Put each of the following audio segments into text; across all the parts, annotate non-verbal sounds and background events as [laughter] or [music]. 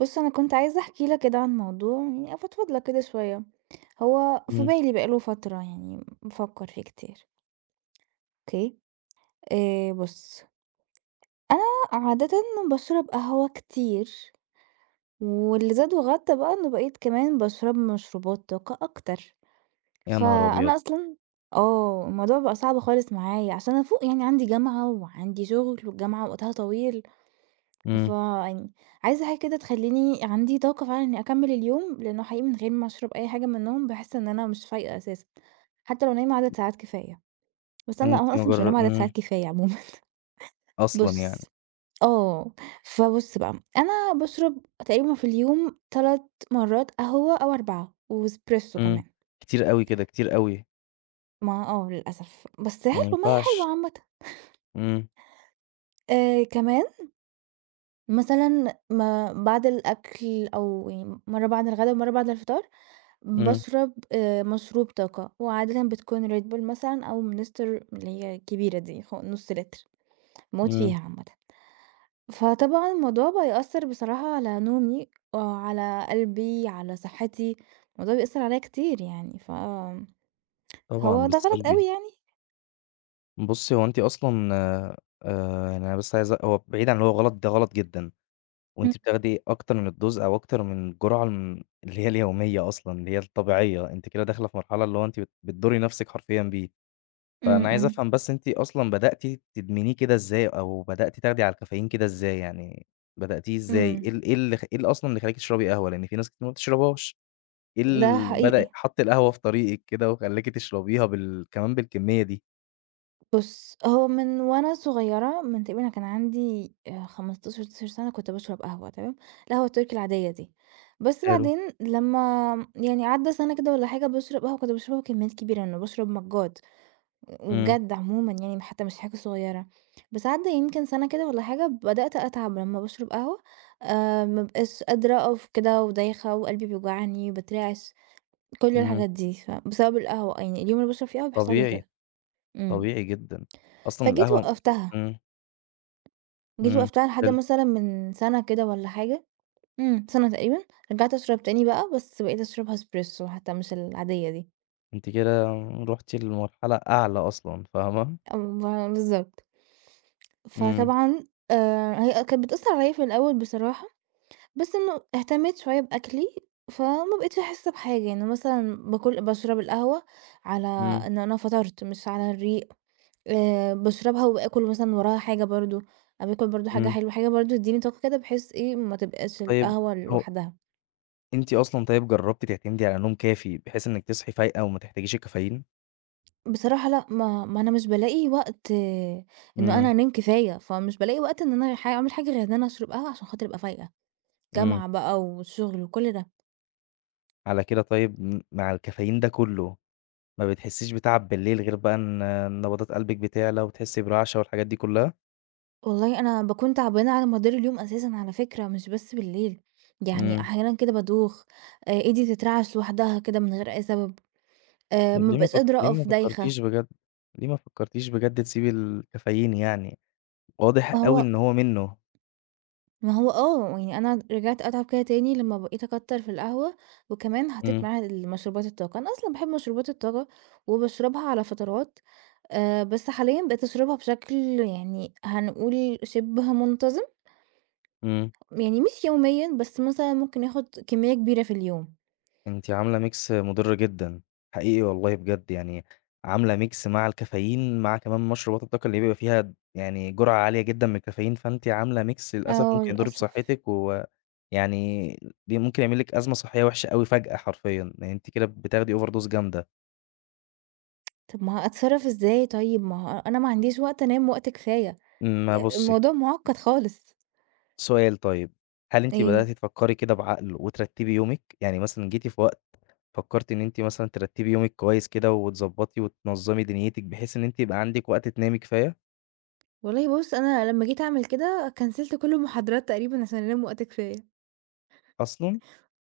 بُص، أنا كنت عايزة أحكي لك كده عن موضوع يعني أفضفض لك كده شوية، هو في إمم. بالي بقى له فترة يعني بافكّر فيه كتير. أوكي. بُص، أنا عادةً باشرب قهوة كتير، واللي زاد وغَطّى بقى إنه بقيت كمان باشرب مشروبات طاقة أكتر. يا نهار أبيض! فأنا أصلًا آه، الموضوع بقى صعب خالص معايا عشان أفوق، يعني عندي جامعة وعندي شغل والجامعة وقتها طويل. إمم. يعني عايزة حاجة كده تخلّيني عندي طاقة فعلًا إني أكمّل اليوم، لإنه حقيقي من غير ما أشرب أي حاجة منّهم باحس إن أنا مش فايقة أساسًا، حتى لو نايمة عدد ساعات كفاية. بس أنا لا، أنا أنتِ ما أصلًا مش جر بانام عدد ساعات إمم، كفاية عمومًا. [laughs] أصلًا يعني. بُص آه، فبُص بقى، أنا باشرب تقريبًا في اليوم 3 مرّات قهوة أو 4 وإسبريسو إمم. كمان. كتير أوي كده، كتير أوي. ما آه، للأسف، بس ما حلو، ما هي حلوة ينفعش. عامةً. إمم، كمان مثلًا ما بعد الأكل، أو يعني مرّة بعد الغدا ومرّة بعد الفطار، إمم، باشرب مشروب طاقة، وعادةً بتكون Red Bull مثلًا أو Monster اللي هي الكبيرة دي، نُص لتر، باموت إمم. فيها عامةً. فطبعًا الموضوع بقى يأثّر بصراحة على نومي، وعلى قلبي، على صحتي، الموضوع بيأثّر عليَّ كتير يعني. طبعًا هو ده غلط بالسلبي. أوي يعني. بُصّي، هو أنتِ أصلًا يعني أنا بس عايز هو بعيد عن اللي هو غلط. ده غلط جدًا. إمم. وأنتِ بتاخدي أكتر من الdose أو أكتر من الجرعة اللي هي اليومية أصلًا، اللي هي الطبيعية. أنتِ كده داخلة في مرحلة اللي هو أنتِ بتضُري نفسِك حرفيًا بيه. إمم. فأنا عايز إمم. أفهم بس أنتِ أصلًا بدأتِ تدمنيه كده إزاي، أو بدأتِ تاخدي على الكافيين كده إزاي، يعني بدأتيه إزاي؟ إيه إمم، ال إيه اللي خ إيه اللي أصلًا اللي خلاكِ تشربي قهوة؟ لأن في ناس كتير ما بتشربهاش. إيه ده اللي حقيقي. بدأ حَط القهوة في طريقِك كده وخلاكِ تشربيها كمان بالكمية دي؟ بُص، هو من وأنا صغيرة، من تقريبًا كان عندي 15، 16 سنة كنت باشرب قهوة، تمام؟ القهوة التركي العادية دي. بس حلو. بعدين لمّا يعني عدّى سنة كده والّا حاجة باشرب قهوة، كنت باشربها بكميات كبيرة، أنا باشرب مجّات، إمم. وبجد عمومًا يعني حتى مش حاجة صغيرة. بس عدّى يمكن سنة كده والّا حاجة بدأت أتعب لمّا باشرب قهوة. ما بابقاش قادرة أقف كده، ودايخة وقلبي بيوجعني، باترعش، كل إمم. الحاجات دي. ف بسبب القهوة، يعني اليوم اللي باشرب فيه قهوة بيحصل لي طبيعي، كده. إمم، طبيعي جدًا. أصلًا فجيت القهوة. وقّفتها. إمم. جيت إمم. وقفتها لحد حلو. مثلًا من سَنة كده والّا حاجة. إمم، سَنة تقريبًا. رجعت أشرب تاني بقى، بس بقيت أشربها Espresso حتى مش العادية دي. أنتِ كده رُحتِ لمرحلة أعلى أصلًا، فاهمة؟ أو ب بالضبط. إمم. فطبعًا هي كانت بتأثّر عليَّ في الأول بصراحة، بس إنه اهتميت شوية بأكلي، فما بقيتش أحس بحاجة. يعني مثلًا باكل باشرب القهوة على إمم. إن أنا فطرت، مش على الريق. باشربها وباكل مثلًا وراها حاجة برضه، أو باكل برضه حاجة إمم. حلوة، حاجة برضه تدّيني طاقة كده، بحيث إيه، ما تبقاش طيب القهوة هو لوحدها. أنتِ أصلًا طيب جرّبتِ تعتمدي على نوم كافي بحيث إنِّك تصحي فايقة وما تحتاجيش الكافيين؟ بصراحة لأ. ما أنا مش بالاقي وقت، آه، إنه إمم. أنا أنام كفاية، فمش بالاقي وقت إن أنا ح أعمل حاجة غير إن أنا أشرب قهوة عشان خاطر أبقى فايقة. إمم. جامعة بقى وشغل وكل ده. على كده طيب مع الكافيين ده كلّه، ما بتحسّيش بتعب بالليل غير بقى إن نبضات قلبِك بتعلى وتحسّي برعشة والحاجات دي كلّها؟ والله أنا باكون تعبانة على مدار اليوم أساسًا، على فكرة، مش بس بالليل. يعني إمم. أحيانًا كده بادوخ، إيدي تترعش لوحدها كده من غير أي سبب، طيب ما بابقاش قادرة أقف، دايخة. ليه ما فكّرتيش بجد تسيبي الكافيين يعني؟ واضح أوي فهو إن هو منّه. ما هو آه، يعني أنا رجعت أتعب كده تاني لمّا بقيت أكتّر في القهوة، وكمان حطيت إمم. معاها المشروبات الطاقة. أنا أصلًا باحب مشروبات الطاقة وباشربها على فترات. بس حاليًا بقيت أشربها بشكل يعني هنقول شِبه منتظم. إمم. يعني مش يوميًا، بس مثلًا ممكن آخُد كمية كبيرة في اليوم. أنتِ عاملة mix مُضِر جدًا. حقيقي والله بجد، يعني عاملة mix مع الكافيين، مع كمان مشروبات الطاقة اللي بيبقى فيها يعني جرعة عالية جدًا من الكافيين، فأنتِ عاملة mix للأسف آه، ممكن يضر للأسف. بصحتِك، ويعني ممكن يعمل لِك أزمة صحية وحشة أوي فجأة حرفيًا. يعني أنتِ كده بتاخدي overdose جامدة. طَب ما أتصرّف إزاي طيب؟ ما هو أنا ما عنديش وقت أنام وقت كفاية. ما بُصّي، الموضوع مُعقّد خالص. سؤال طيب. هل أنتِ إيه؟ بدأتِ تفكّري كده بعقل وترتّبي يومِك؟ يعني مثلًا جيتِ في وقت فكّرتِ إن أنتِ مثلًا ترتّبي يومِك كويس كده وتضبّطي وتنظّمي دنيتِك، بحيث إن أنتِ يبقى عندِك وقت تنامي كفاية؟ والله بُص، أنا لمّا جيت أعمل كده كنسلت كل المحاضرات تقريبًا عشان أنام وقت كفاية. أصلًا؟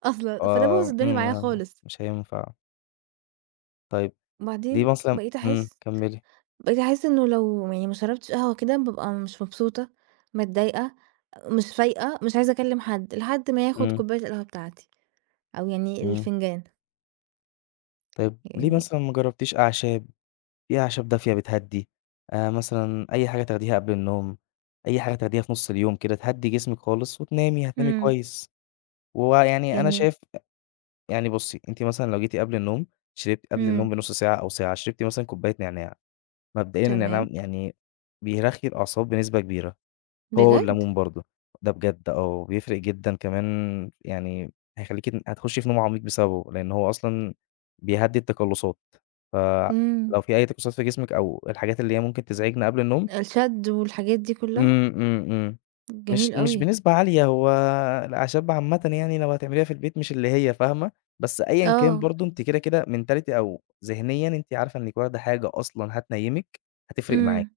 أصلًا، فده بوّظ آه. الدنيا إمم. معايا آه. خالص. مش هينفع. طيب ليه وبعدين مثلًا بقيت إمم، أحس كمّلي. بقيت أحس إنه لو يعني ما شربتش قهوة كده بابقى مش مبسوطة، متضايقة، مش فايقة، مش عايزة أكلم حد، لحد ما ياخد إمم. كوباية القهوة بتاعتي أو يعني إمم. الفنجان. طيب ليه يعني مثلًا ما جرّبتيش أعشاب؟ في أعشاب دافية بتهدّي. مثلًا أي حاجة تاخديها قبل النوم، أي حاجة تاخديها في نُص اليوم كده تهدّي جسمِك خالص وتنامي، هتنامي إمم. كويس. ويعني أنا يعني شايف يعني بُصّي، أنتِ مثلًا لو جيتِ قبل النوم، شربتِ قبل النوم إمم، بنُص ساعة أو ساعة، شربتِ مثلًا كوباية نعناع. مبدئيًا النعناع تمام، يعني بيرخّي الأعصاب بنسبة كبيرة. هو بجد! والليمون برضه، ده بجد آه، بيفرق جدًا كمان، يعني هيخلّيكِ هتخشي في نوم عميق بسببه، لإن هو أصلًا بيهدّي التقلُّصات. إمم، فلو في أي تقلُّصات في جسمِك أو الحاجات اللي هي ممكن تزعجنا قبل النوم. الشَد والحاجات دي كلها؟ إمم. إمم. إمم. مش جميل مش أوي. بنسبة عالية. هو الأعشاب عامةً، يعني لو هتعمليها في البيت مش اللي هي فاهمة. بس أيًا كان آه، برضه، أنتِ كده mentality أو ذهنيًا أنتِ عارفة إنِّك واخدة حاجة أصلًا هتنيّمِك، هتفرق معاكِ. إمم،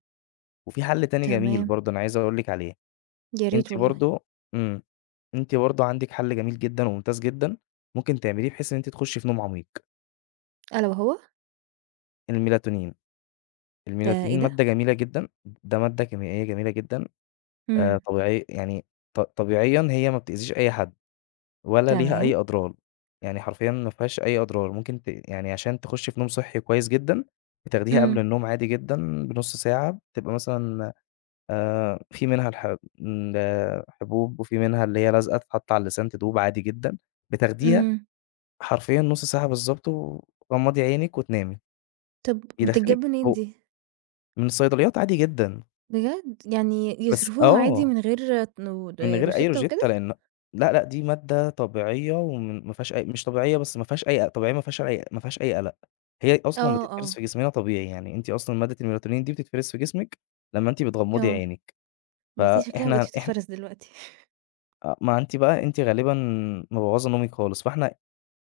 وفي حَل تاني جميل تمام، برضه أنا عايز أقول لِك عليه. يا ريت أنتِ والله. برضه إمم. أنتِ برضه عندِك حل جميل جدًا وممتاز جدًا، ممكن تعمليه بحيث إن أنتِ تخشي في نوم عميق. ألا وهو؟ الميلاتونين. ده إيه الميلاتونين ده؟ مادة جميلة جدًا. ده مادة كيميائية جميلة جدًا، إمم. طبيعية، يعني طبيعيًا هي ما بتأذيش أي حد ولا ليها تمام. أي أضرار. يعني حرفيًا ما فيهاش أي أضرار. ممكن يعني عشان تخشي في نوم صحّي كويس جدًا. بتاخديها قبل إمم، النوم عادي جدًا بنُص ساعة. بتبقى مثلًا في منها الحبوب، وفي منها اللي هي لازقة تتحط على اللسان تدوب عادي جدًا. بتاخديها إمم. حرفيًا نُص ساعة بالضبط، وغمّضي عينِك وتنامي. طب بتتجاب منين هو دي؟ من الصيدليات عادي جدًا. بجد؟ يعني بس يصرفوها عادي آه، من غير تنو من غير أي روشتة روجيتا. وكده؟ لأ، لأ، دي مادة طبيعية، وم ما فيهاش أي مش طبيعية بس ما فيهاش أي قلق. هي أصلًا آه، بتتفرز آه. في جسمنا طبيعي، يعني أنتِ أصلًا مادة الMelatonin دي بتتفرز في جسمِك لمّا أنتِ بتغمّضي آه. عينِك. بس هي شكلها ما فإحنا بقتش إحن تتفرّز دلوقتي. آه، ما أنتِ بقى، أنتِ غالبًا مبوّظة نومِك خالص. فإحنا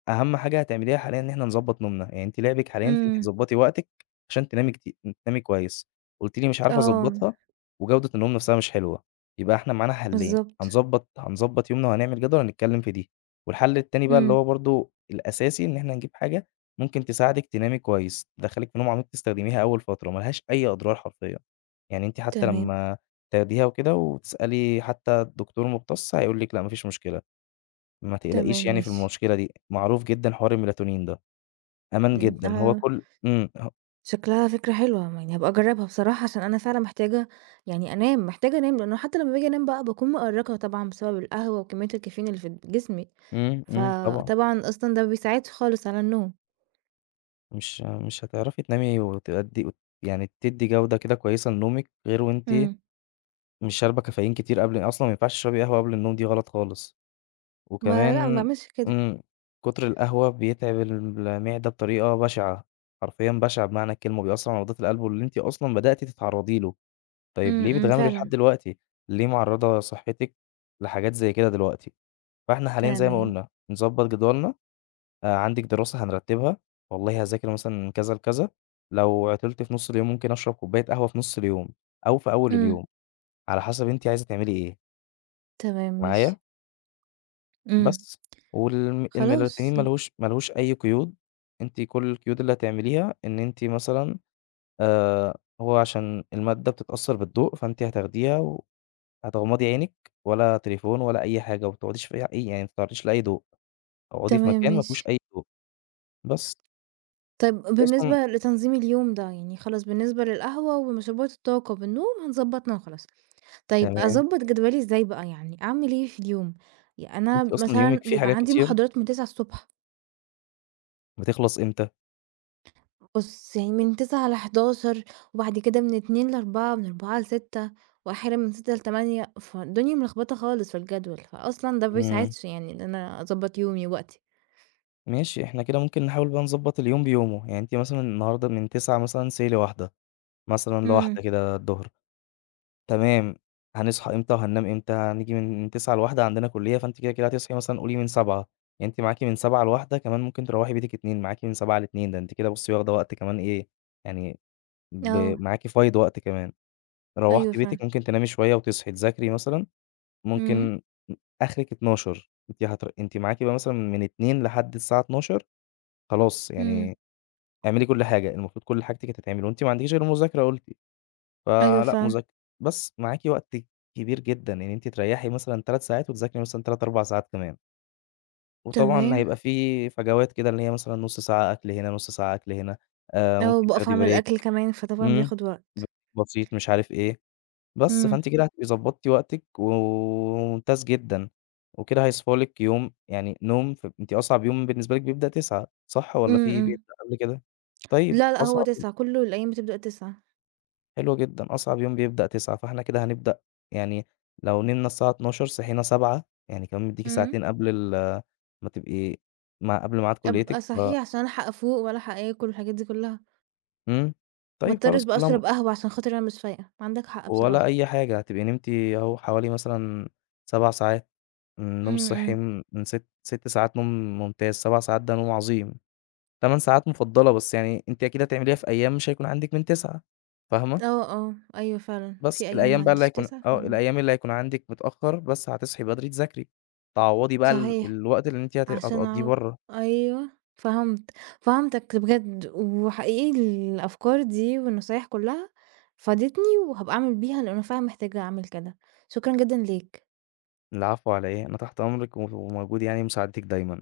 أهم حاجة هتعمليها حاليًا إن إحنا نضبّط نومنا. يعني أنتِ لعبِك حاليًا إن أنتِ إمم. تضبّطي وقتِك عشان تنامي كويس. قُلتِ لي مش عارفة آه، أضبّطها، وجودة النوم نفسها مش حلوة. يبقى إحنا معانا حلّين: بالضبط. هنضبّط يومنا، وهنعمل جدول هنتكلّم في دي. والحل التاني بقى، اللي إمم. هو برضه الأساسي، إن إحنا نجيب حاجة ممكن تساعدِك تنامي كويس، تدخّلِك في نوم عميق تستخدميها أول فترة، ما لهاش أي أضرار حرفيًا. يعني أنتِ حتى تمام. لمّا تاخديها وكده وتسألي حتى الدكتور المختص هيقول لِك لأ ما فيش مشكلة. ما تقلقيش تمام يعني في ماشي. المشكلة دي، معروف جدًا حوار الMelatonin ده، أمان إمم، جدًا. هو آه، كل إمم، ه شكلها فكرة حلوة، يعني هابقى أجرّبها بصراحة، عشان أنا فعلًا محتاجة يعني أنام، محتاجة أنام، لإنه حتى لمّا باجي أنام بقى باكون مأرّقة طبعًا بسبب القهوة وكمية الكافيين اللي في جسمي. إمم، إمم. طبعًا. فطبعًا أصلًا ده ما بيساعدش خالص على النوم. مش هتعرفي تنامي وتأدي يعني تدّي جودة كده كويسة لنومِك، غير وأنتِ إمم. مش شاربة كافيين كتير قبل. أصلًا ما ينفعش تشربي قهوة قبل النوم، دي غلط خالص. ما لأ، ما وكمان باعملش كده. إمم، كتر القهوة بيتعب المعدة بطريقة بشعة. حرفيًا بشعة بمعنى الكلمة. بيأثّر على عضلات القلب واللي أنتِ أصلًا بدأتِ تتعرّضي له. طيب إمم، ليه إمم، بتغامري لحد فعلًا. دلوقتي؟ ليه معرّضة صحتِك لحاجات زي كده دلوقتي؟ فإحنا حاليًا زي ما تمام. قُلنا، نضبّط جدولنا. عندِك دراسة هنرتّبها. والله هاذاكر مثلًا من كذا لكذا. لو عطلت في نُص اليوم ممكن أشرب كوباية قهوة في نُص اليوم، أو في أول إمم. اليوم، على حسب أنتِ عايزة تعملي إيه. تمام ماشي. معايا؟ إمم. بس. الMelatonin خلاص ما يعني. لهوش ما لهوش أي قيود. أنتِ كل القيود اللي هتعمليها إن أنتِ مثلًا هو عشان المادة بتتأثّر بالضوء. فأنتِ هتاخديها وهتغمضي عينِك، ولا تليفون ولا أي حاجة، وما تقعديش في أي يعني ما تتعرّضيش لأي ضوء. اقعدي في تمام مكان ما ماشي. فيهوش أي ضوء. بس. طيب أنتِ أصلًا بالنسبة لتنظيم اليوم ده، يعني خلاص بالنسبة للقهوة ومشروبات الطاقة بالنوم هنضبّطنا وخلاص. طيب تمام. أضبّط جدولي إزاي بقى يعني؟ أعمل إيه في اليوم؟ أنتِ أنا أصلًا مثلًا يومِك فيه بيبقى حاجات عندي كتير، محاضرات من 09:00 ص. بتخلص إمتى؟ بُص، يعني من 09:00 ل11:00 وبعد كده من 14:00 ل16:00 ومن 16:00 ل18:00 وأحيانًا من 18:00 ل20:00. فالدنيا ملخبطة خالص في الجدول، فأصلًا ده ما إمم. بيساعدش يعني إن أنا أضبّط يومي ووقتي. ماشي، إحنا كده ممكن نحاول بقى نضبّط اليوم بيومه. يعني أنتِ مثلًا النهارده من 09:00 مثلًا ل13:00 إمم. كده الضهر. تمام. هنصحى إمتى وهننام إمتى؟ هنيجي من 09:00 ل13:00 عندنا كلية. فأنتِ كده هتصحي مثلًا قولي من 07:00. يعني أنتِ معاكِ من 07:00 ل13:00، كمان ممكن تروّحي بيتِك 14:00. معاكِ من 07:00 ل14:00. ده أنتِ كده بُصّي واخدة وقت كمان إيه. يعني آه، معاكِ فايض وقت كمان. أيوه روّحتِ بيتِك، فعلًا. ممكن تنامي شوية وتصحي تذاكري مثلًا. إمم، ممكن آخرِك 12:00. أنتِ معاكِ بقى مثلًا من 14:00 لحد الساعة 12:00. خلاص إمم. يعني اعملي كل حاجة. المفروض كل حاجتِك هتتعمل، وأنتِ ما عندكيش غير المذاكرة قُلتِ. أيوه فلأ فعلًا، مذاكرة، بس معاكِ وقت كبير جدًا إن أنتِ تريّحي مثلًا 3 ساعات وتذاكري مثلًا 3، 4 ساعات كمان. وطبعًا تمام. هيبقى في فجوات كده اللي هي مثلًا نُص ساعة أكل هنا، نُص ساعة أكل هنا. آه، ممكن وباقف تاخدي أعمل أكل كمان، فطبعًا إمم، بياخد break وقت. بسيط مش عارف إيه. بس. إمم. فأنتِ كده هتبقي ضبّطتِ وقتِك وممتاز جدًا. وكده هيصفى لِك يوم يعني نوم، أنتِ أصعب يوم بالنسبة لِك بيبدأ 9. صح والّا إمم، في إمم. بيبدأ قبل كده؟ طيب لا، لأ، هو أصعب 09:00 كل الأيام بتبدأ 09:00. حلو جدًا. أصعب يوم بيبدأ 9 فإحنا كده هنبدأ. يعني لو نمنا الساعة 12:00 صحينا 7:00، يعني كمان مدّيكِ إمم. ساعتين قبل ما تبقي مع قبل ميعاد أبقى كليتِك ف. صحيح عشان ألحق أفوق وألحق آكل والحاجات دي كلّها، إمم. ما طيب اضطرش خلاص بقى كلها أشرب قهوة عشان خاطر أنا مش فايقة. عندك حق ولا بصراحة. أي حاجة. هتبقي نمتِ أهو حوالي مثلًا 7 ساعات. النوم إمم، الصحي إمم. من 6 ساعات نوم ممتاز. 7 ساعات ده نوم عظيم. 8 ساعات مفضلة بس يعني أنتِ أكيد هتعمليها في أيام مش هيكون عندِك من 9. فاهمة؟ آه، آه، أيوه فعلًا، بس في أيام ما عنديش 9 ف الأيام اللي هيكون عندِك متأخر، بس هتصحي بدري تذاكري، تعوّضي بقى ال صحيح، الوقت اللي أنتِ هت عشان هتقضّيه أعو برّه. أيوه، فهمت، فهمتك بجد، وحقيقي الأفكار دي والنصايح كلها فادتني، وهابقى أعمل بيها، لأن أنا فعلًا محتاجة أعمل كده. شكرًا جدًا ليك. العفو على إيه. أنا تحت أمرِك وموجود يعني لمساعدتِك دايمًا.